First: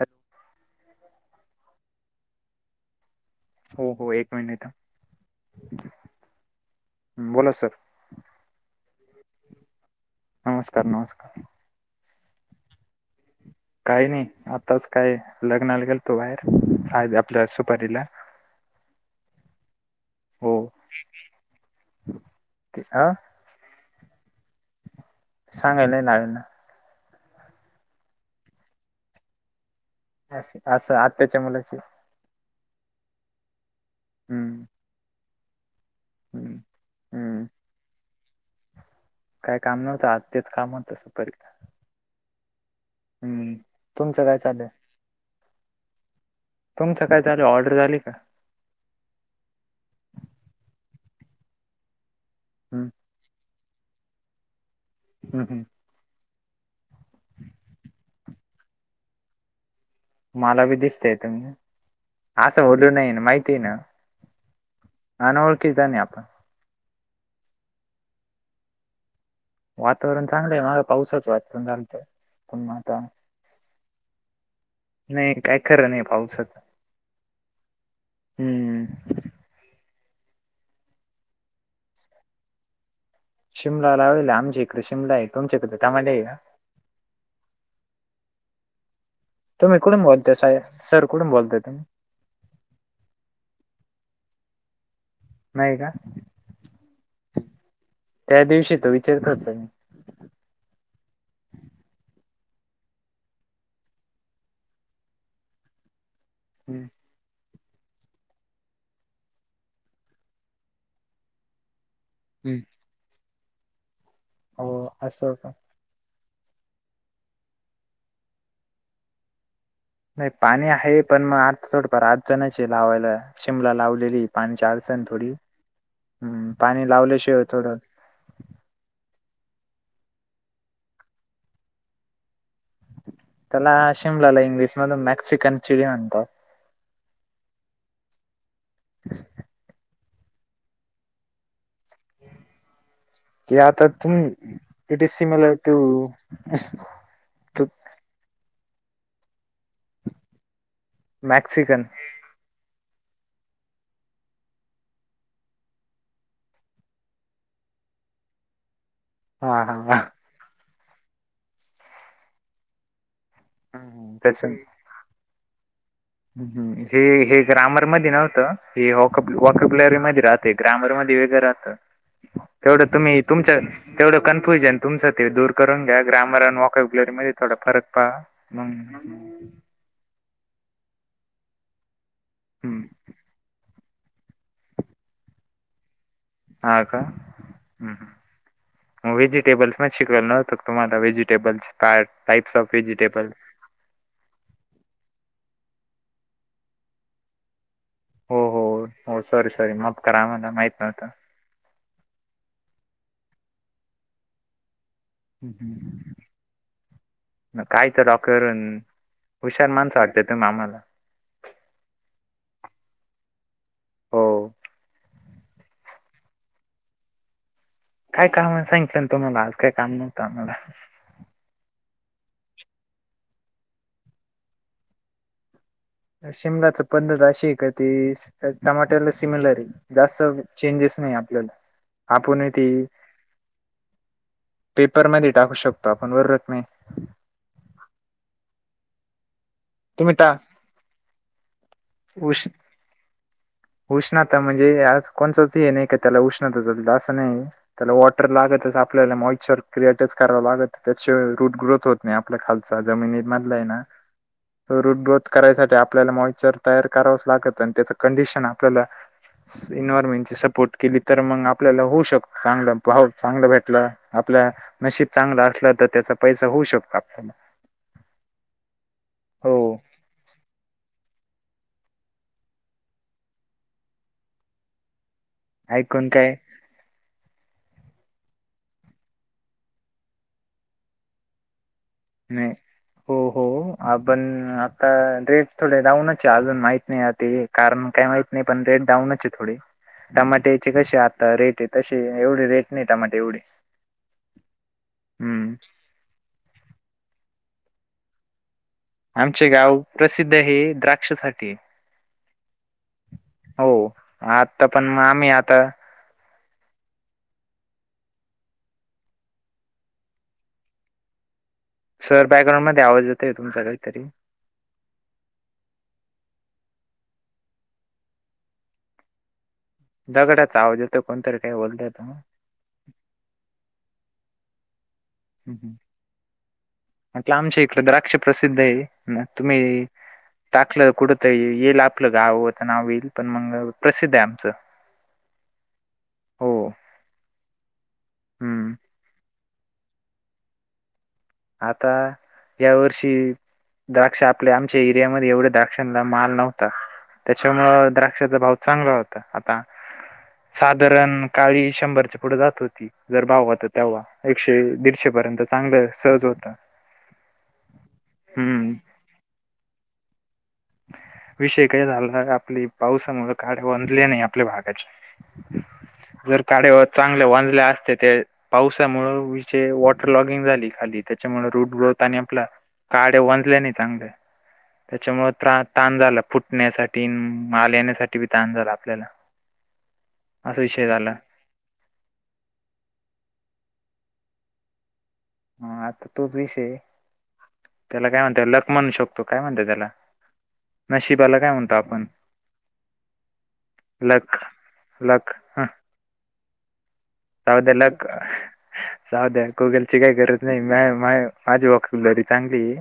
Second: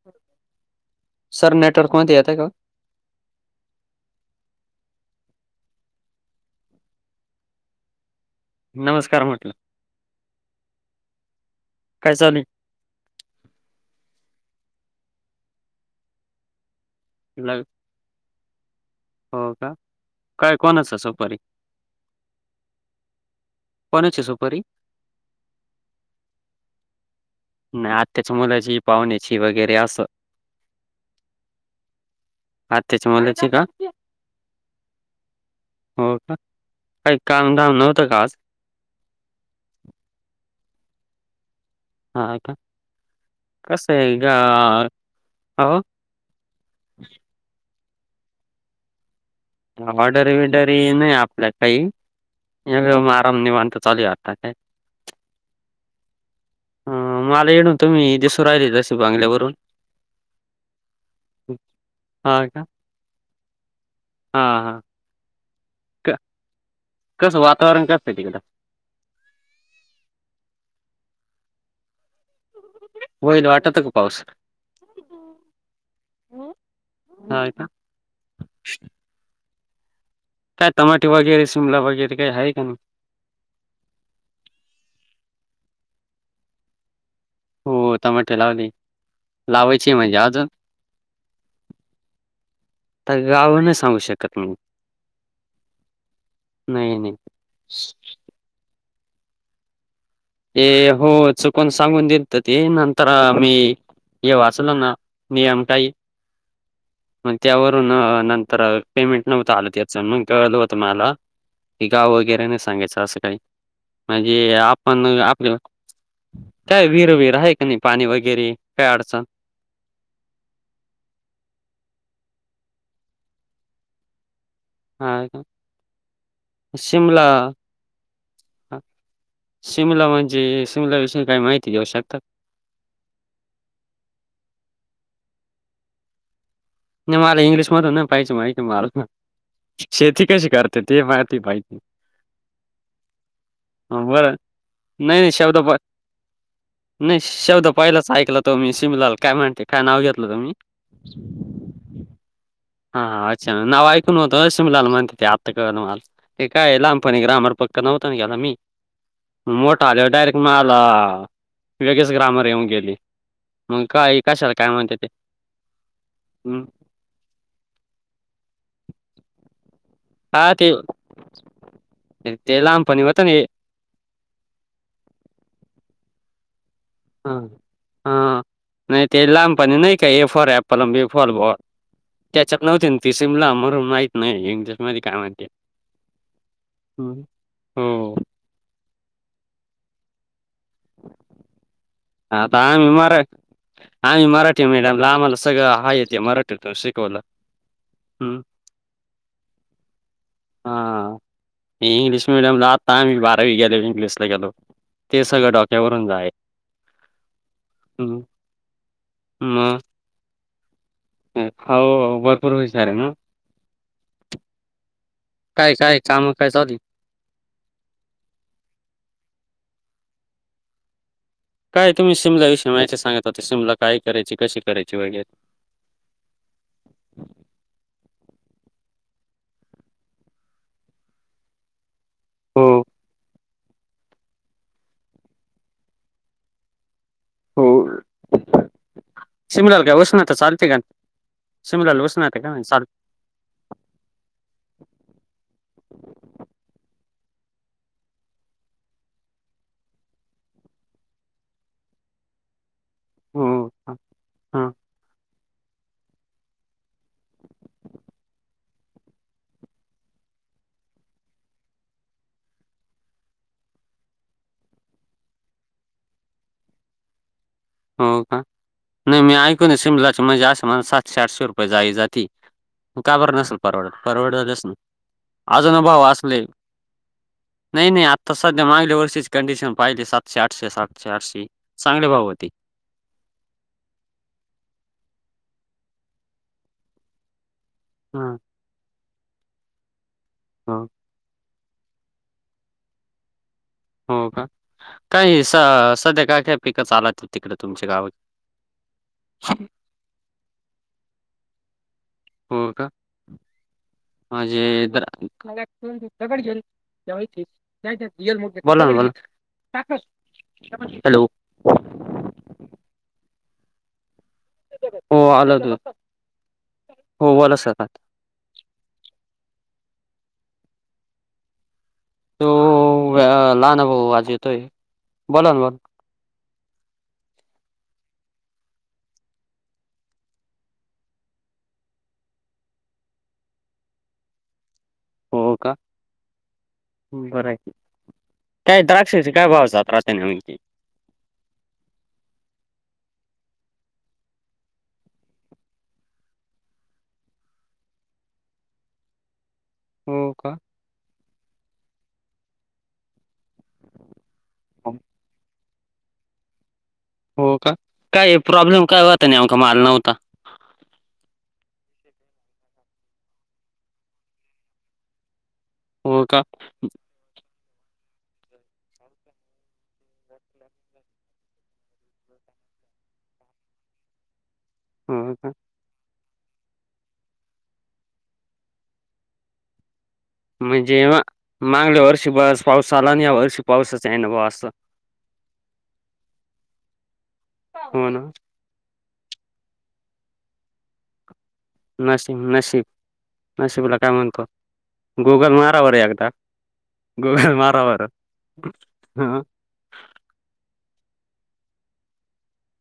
Hello. Sir, network मध्ये येता का हो? हो हो... एक मिनिटं थांब. बोला सर. नमस्कार म्हटलं... नमस्कार नमस्कार काय चालू‌ ए? काही नाही... आताच काय... लग्नाला गेलो होतो बाहेर [unintelligible] त्या लाईव्ह सुपारीला हो का... हो काय कोणाचा सुपारी? ते अ कोणाची सुपारी? सांगायला नाई लागल ना नाई.... आत्याच्या मुलाची... पाहुण्याची... वगैरे असं असं... असं आत्याच्या मुलाची. आत्याच्या मुलाची का? हूं. हो का... काही हम्म. कामधाम नव्हतं का आज? काय काम नव्हतं आज... तेच काम होतं... सुपारीचं. हा का... कसं तुमचं काय चालू आहे ए [unintelligible] तुमचं काय चालू आहे.... ऑर्डर झाली का? ऑर्डरी बिरडरी नाई आपल्या काई... हम्म, एकदम आराम... निवांत चालू ये आता. आणि काय हम् हम् ह मला इथुन तुम्ही दिसू राहिले जसे बंगल्यावरुन मला पन दिसताय तुम्ही असं बोलू नाही माहितीये ना हा हा ना ना अनोळखी च नाही आपण कसं वातावरण कसं आहे तिकडं वातावरण चांगलं आहे, मघा पावसाचं वातावरण झाल होत होईल वाटत का पाऊस नाही काय खरं नाही पावसात ह का हम्म काय टमाटे वगैरे शिमला वगैरे काही आहे का नाही शिमला लावले आहे, आमच्या इकडे शिमला आहे तुमच्याकडे टमाटे आहे ना हो टमाटे लावले हे. तुम्ही कुठून बोलतय साहेब, सर कुठून बोलतय तुम्ही? तर गाव नाही सांगू शकत मी नाही का नाही नाही. त्या दिवशी त विचारत होत मी ए हो चुकून सांगून देत ते नंतर मी हे वाचलं ना नियम तेन. हम्म मग त्यावरून नंतर पेमेंट नव्हत आलं त्याच मग कळलं होतं मला की गाव वगैरे हम्म. नाही सांगायच असं काही म्हणजे हो आपण असं का आपल्या काय विर विर आहे का नाही पाणी वगैरे काय अडचण नाही पाणी आहे, पण मग थोडी फार अडचण चे आहे लावायला शिमला लावलेली पाणीच्या अडचण हा थोडी का ह् पाणी लावल्याशिवाय थोडं ह शिमला म्हणजे शिमला विषयी काही माहिती देऊ शकता. त्याला शिमलाला इंग्लिश मध मेक्सिकन चिली म्हणतात. नाही मला इंग्लिश मधून ना पाहिजे माहिती मला शेती कशी करतात ते माहिती पाहिजे. ते आता हं, तुम्ही बरं पिटीस नाही सी नाही मला शब्द ते प नाही शब्द पहिलंच ऐकलं तो मी सिमलाल काय म्हणते काय नाव घेतलं तो तुम्ही मॅक्सिकन हा हा अच्छा नाव ऐक न होतं शिमलाला म्हणती ते आत्ता कळालं मला. ते काय लहानपणी ग्रामर पक्का नव्हता ना मी हा हा मोठा हा आले डायरेक्ट मला वेगळेच ग्रामर येऊन गेली. मग हम्म, काय त्याच्या कशाला काय म्हणते ते हम्म हे ग्रामरमध्ये नव्हतं वॉकप वॉकपलेरी मध्ये हा राहते ते ग्रामर मध्ये वेगळं राहत ते तेवढं लहानपणी तुम्ही होतं ना हे तुमच्या तेवढं कन्फ्युजन तुमचं ते दूर करून घ्या ग्रामर आणि वॉक कब्लरी मध्यें हा थोडा फरक पहा हा. नाही मग ते लहानपणी नाही का ए फॉर एप्पल अन बी फॉर बॉल त्याॅचत नव्हती ती सिमला म्हणून माहिती नाही इंग्लिशमध्ये काय म्हणते हा का हम्म. हो हम्म वेजिटेबल्स पण शिकवावं नव्हतं का तुम्हाला वेजिटेबल्स टाइप्स आता ऑफ आम्ही मरा वेजिटेबल्स आम्ही मराठी मीडियम ला आम्हाला सगळंच आहेते मराठीतूनच शिकवलं. हम्म हो हो हो सॉरी सॉरी माफ करा आम्हाला माहित नव्हतं. हा इंग्लिश मिडियमला आता आम्ही बारावीनंतर इंग्लिशला गेलो ते सगळं डोक्यावरून हम्म. जाई. कायच डॉकरन, हुशार माणसं वाटत्या तुम्ही आम्हाला. ह्म, हो हो भरपूर हुशार ना. हो. काय-काय काम काय चालू? काय काम सांगितलं ना तुम्हाला, आज काय काम नव्हतं आम्हाला. काय तुम्ही शिमला विषयी माहिती सांगत होते, शिमला काय करायची, कशी करायची, वगैरे? शिमलाच पद्धत अशी ये का, ती टमाट्याला सिमिलर ये. जास्त चेंजेस नही आपल्याला, आपणही हो ती पेपरमध्ये टाकू शकतो आपण, बरोबर का नाही? हो, शीमला काय तुम्ही टा उष्णता चालते का? शीमला उष्णता उष् काय माहीत चाल उष्णता म्हणजे आज कोणचच हे नही का, त्याला उष्णता चालल, असं नही. त्याला वॉटर लागतच, आपल्याला मॉइचर क्रिएटच कराव लागत, त्याच्याशिवाय त्याची रूट ग्रोथ होत नही, आपल्या खालचा, जमिनीत हो मधला ये ना, हो तो रुट ग्रोथ करायसाठी आपल्याला मॉइचर तयार करावच लागत आणि त्याच कंडिशन आपल्याला इन्वयरमेंटची सपोर्ट केली, तर मग आपल्याला होऊ शकतो चांगलं, भाव हो चांगला भेटला. आपला नशीब चांगलं असलं, तर त्याचा पैसा होऊ शकतो, आपल्याला. हो का, नाही मी ऐकू हो न, शीमलाची म्हणजे अशी माजी सातशे आठशे रुपये जाळी जात ती, म काबर नसल परवडत? परवडतच ना, अजूनही भाव ऐकून काय असले [inaudible] नही नही आत्ता सध्या मांगल्या वर्षीची कंडिशन पाहिली, सातशे-आठशे, सातशे-आठशे चांगले भाव होते. नाही हो हो आपण आता रेट थोडे डाऊनचये अजून, माहित नाही हा ते कारण काही माहित हां, नही, पण रेट डाऊनच ये थोडे, टमाट्याचे हो, कसे आता रेट येत? तशे एवढे रेट नही, टमाटे एवढे. हो का? काही हम्म स-सध्या काय-काय पिक चालात्या तिकड तुमचे गाव आमचे गाव प्रसिद्ध, हे द्राक्षासाठी ये. हो का? आत्ता माझे पण मग द्र आम्ही [unintelligible] आता दगड घेऊन ठेवायचे, [unintelligible] बोला ना बोला, साथ [unintelligible] हॅलो? सर बॅकग्राऊंड मध्ये आवाज येतोय तुमचा, काहीतरी. हो आलं दूध, हो बोला सर आता. दगडाचा आवज येतोय, कोणतरी काही बोलतय त म. तो अ लहाना भाऊ, वाजितो. ह्म ह्म, म्हटलं आमच्या इकड द्राक्ष प्रसिद्ध ये, तुम्ही टाकलं कुड त येईल आपलं गाव च नाव येईल, पण मग प्रसिद्ध ये आमचं. हो का? हो. बरंय, हम्म. काय द्रा क्षाचे काय भाव जात राहत्या नेमके? आता यावर्षी द्राक्ष आपल्या, आमच्या एरियामध्ये एवढ्या द्राक्षांना माल नव्हता. त्याच्यामुळ द्राक्षाचा भाव चांगला होता, आता. हो का? साधारण काळी शंभरच्या पुढ जात होती, जर भाव होता तेव्हा, एकशे दीडशे पर्यंतच चांगलं सहज होत. हो क? काय हम्म प्रॉब्लेम काय होता नेमका? माल नव्हता. विषय काय झालाता, आपली पावसामुळे काडया वंजल्या नाही, आपल्या बागाच्या. [inaudible] जर काडेवर चांगले वंजल्या असत्या ते. पावसामुळ विषय वॉटर लॉगिंग झाली खाली त्याच्यामुळे रूट ग्रोथ आणि आपला काड्या वंजल्या नाही चांगल्या. त्याच्यामुळे हो का? त्रा- ताण झाला. फुट टण्यासाठी, माल येण्यासाठी बी ताण झाला आपल्याला. असा विषय म्हणजे झाला हं मागल्या वर्षी बराच पाऊस आला, आणि या वर्षी पावसाच येइना बा असं. हा आता तोच विषय. त्याला हो काय ना. म्हणत्या लक म्हणू शक तो काय म्हणत त्याला, नशिबाला काय म्हणतो आपण? नशीम-नशीब नशीबाला काय लक म्हणतो, लक गुगल ह मारा बर एकदा. गुगल जाऊ मारा [inaudible] बर हं. गुगल ची काही गरच नाही. मा -माय-माझी होक्यांब्लरी चांगलीये.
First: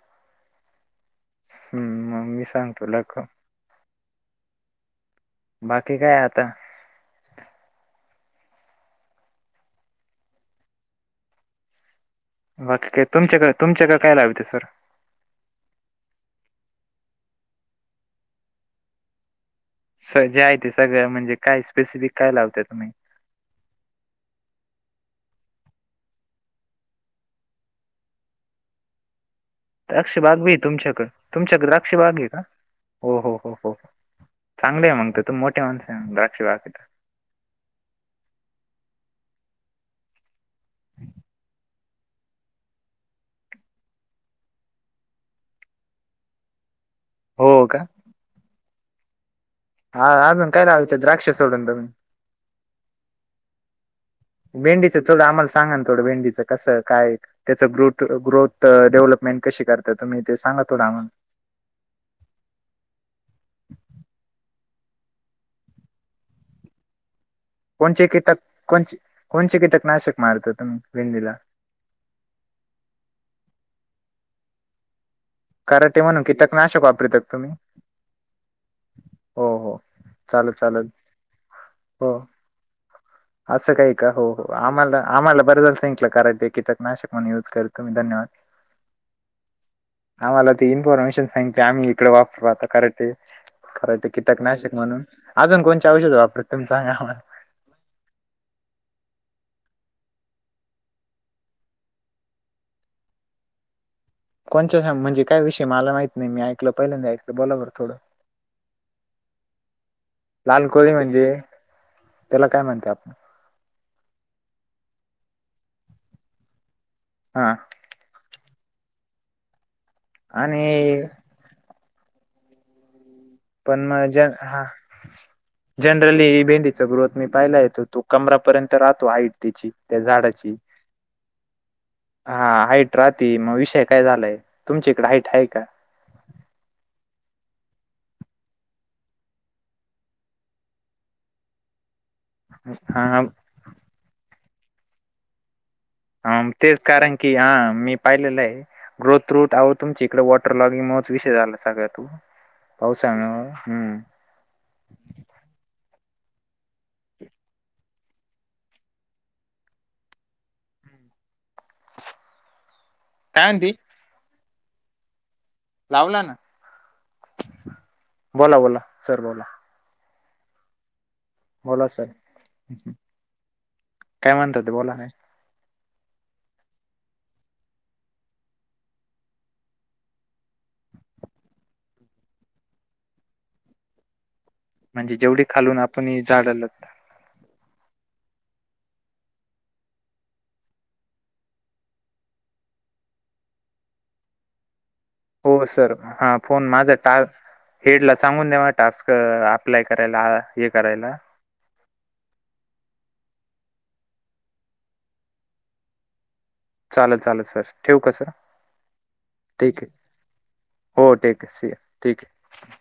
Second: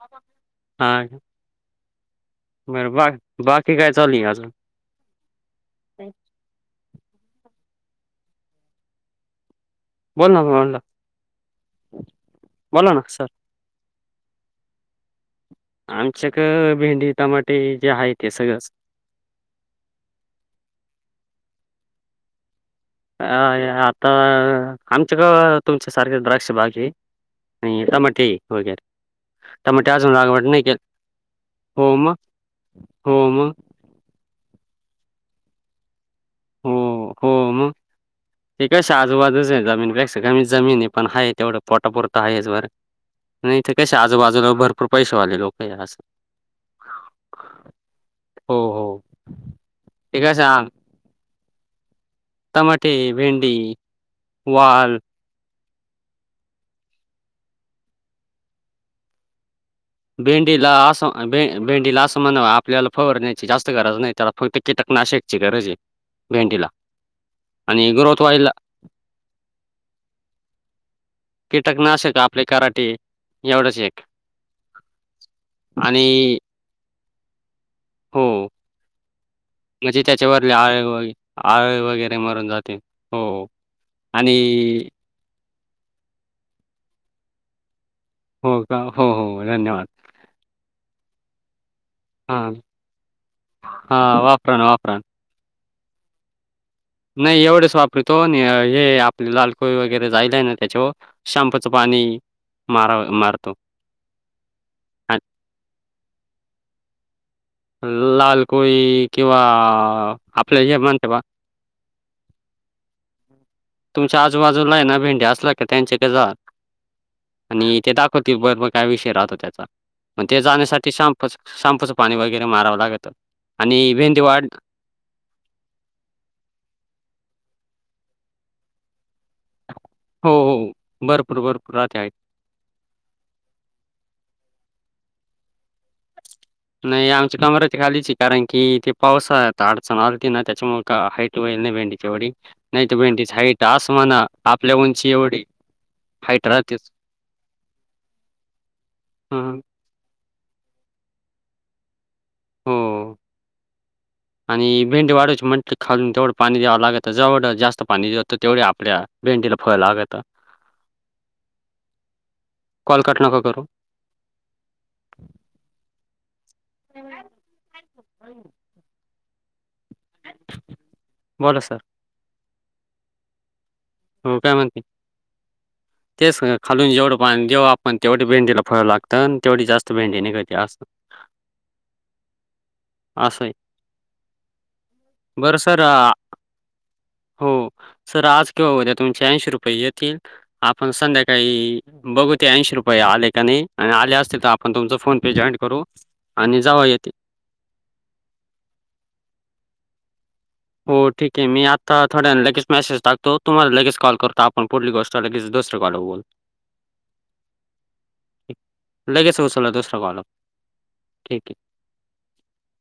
[unintelligible] हा हम्म म मी सांगतो बरं लक बाकी- बाकी काय चालूय आजुन? बाकी काय आता. बोल ना -बोल्ला बाकी ना काय सर तुमच्याकडं- तुमच्याकडं काय लाविते सर? आमच्याक भेंडी, टमाटे जे आहे ते सगळंच. सर जे आहे ते सगळं म्हणजे, काय स्पेसिफिक काय लावते तुम्ही? आय-आता आमच्याकड तुमच्यासारखे द्राक्ष बाग ये. आणि टमाटे थोडक्यात द्राक्ष बाग भी तुमच्याकडं, तुमच्याकडं द्राक्ष हो मग बाग आहे का? हो- हो -हो -हो- हो. चांगलेय आहे मग त तूम्ही मोठ्या माणसय द्राक्ष बाग आहे हो तर. हो मग, ती कसाय आजूबाजूच आहे जमीनपेक्षा का मी जमीन आहे पण आहे तेवढं पोटापुरत आहेच बर नाही इथ कस आजूबाजूला भरपूर पैशेवाले लोकं हाय असं हो का? हो- हो. हा ते कशा आजून काय लावल द्राक्ष सोडून तम्ही? टमाटे, भिंडी, वाल. भेंडीचं थोडं आम्हाला सांगा ना थोडं भेंडीचं कसं, काय त्याच ग्रोथ- ग्रोथ डेव्हलपमेंट कशी कर ता तुम्ही ते सांगा भेंडीला थोड आम्हा असं भे- भेंडीला असं म्हणावा आपल्याला फिरण्याची जास्त गरज नाही, त्याला फक्त कीटकनाशकची गरजये. भेंडीला. कोणचे ग्रोथ कीटक- व्हायला कोणचे- कोणचे कीटकनाशक मारता तुमही भेंडीला? कीटकनाशक आपले कराटे एवढंच एक. काराटे म्हणून आणि कीटक नाशक वापरतात तुम्ही? हो हो हो म्हणजे त्याच्यावरली चालेल आळ- चालेल व- आळ वगैरे हो मरून जाते. हो, हो. असं काही का? आणि हो- हो आम्हाला- आम्हाला बरं झाल सांंगितलं कारण ते कीटकनाशक म्हणून यूज करतो मी धन्यवाद. हो का? हो -हो धन्यवाद. आम्हाला ते इन्फॉर्मेशन सांगती आम्ही इकडे हां, वापरहता कराटे -कराटे हां. कीटक वापरा ना, नाशक वापरा ना. म्हणून. अजून कोणचे औषध वापरत तुम्ही सांगा. आम्हाला. नाही एवढंच वापरितो हे आपली लालकोई वगैरे जायला आहे ना त्याच्याव शांम्पूच पाणी मारा- मारतो. कोण आणि म्हणजे काय विषय मला माहीत नाही म ऐकलं पहिल्यांदा ऐकलं बोला बरं थोडं. लाल कोळी किंवा आपलं लाल हेे कोळी म्हणते बा म्हणजे त्याला काय म्हणत्यात तुमच्या आजूबाजूला आहे ना भेंडे्या असला का त्यांचे ते जा हा आणि ते द बर काय विषय राहतो त्याचा पण ते जाण्यासाठी आणि शांप शॅम्पूचं पाणी वगैरे मारावं लागत. पण मग ज हा जनरली ही भेंडीचा ग्रोथ मी पाहियला येतो तो कमरापर्यंत राहतो हईट तिची त्या हो, झाडाची हो. भरपूर, भरपूर राहते हाईट. हा हाइट राहते मग विषय काय झालाय तुमच्या इकड हाइट आहे का नाही आमची कमरा त खालीची कारण की तेे पावसाळ्यात अडचण आलती ना त्याच्यामुळे का हाईट वईल नाही भेंडी. एवढी नाही तर हा भेंडीची हाईट असं होईना आपल्या उंची एवढी हा हाईट तेच राहतेच. कारण की हा मी पाहिलेलं आहे ग्रोथ हं, रूट हं. आ तुमच्या इकडे वॉटर लॉगिंग मुळच विषय झाला सगळ्यात हो पावसामुळे हम्म आणि भेंडी वाढायची म्हटल खालून तेवढं पाणी द्यावं लागत जेवढं जास्त पाणी जात तेवढ आपल्या भेंडीला फळ लागतं. कॉल कट नका काय करू म्हणती लावला ना बोला बोला सर बोला बोला सर हो काय म्हणतात ते म्हणते बोला नाही तेच खालून जेवढं पाणी जेव्हा आपण तेवढी भेंडीला फळवं लागतं तेवढी जास्त भेंडी निघते असत. असं हाय. म्हणजे जेवढी खालून आपण हे झाडला हो सर आज किव्हा उद्या तुमचे ऐंशी रुपये येतील. आपण संध्याकाळी बघू ते ऐंशी रुपये आले का नाही आणि आले असते तर आपण तुमच फोन हो सर हा फोन माझा टा हेड ला सांगून द्या म टास्क अप्लाय करायला हे करायला. की मी आत्ता थोड्यां वेळान लगेच मेसेज टाकतो तुम्हाला लगेच कॉल करतो आपण पुढली गोष्ट लगेच दुसरे कॉल बघू. [unintelligible] चालल चालल सर ठेवू का सर लगेच उचलला ठीक हे. दुसरा कॉल. हो ठीक हे सर ठीक हे.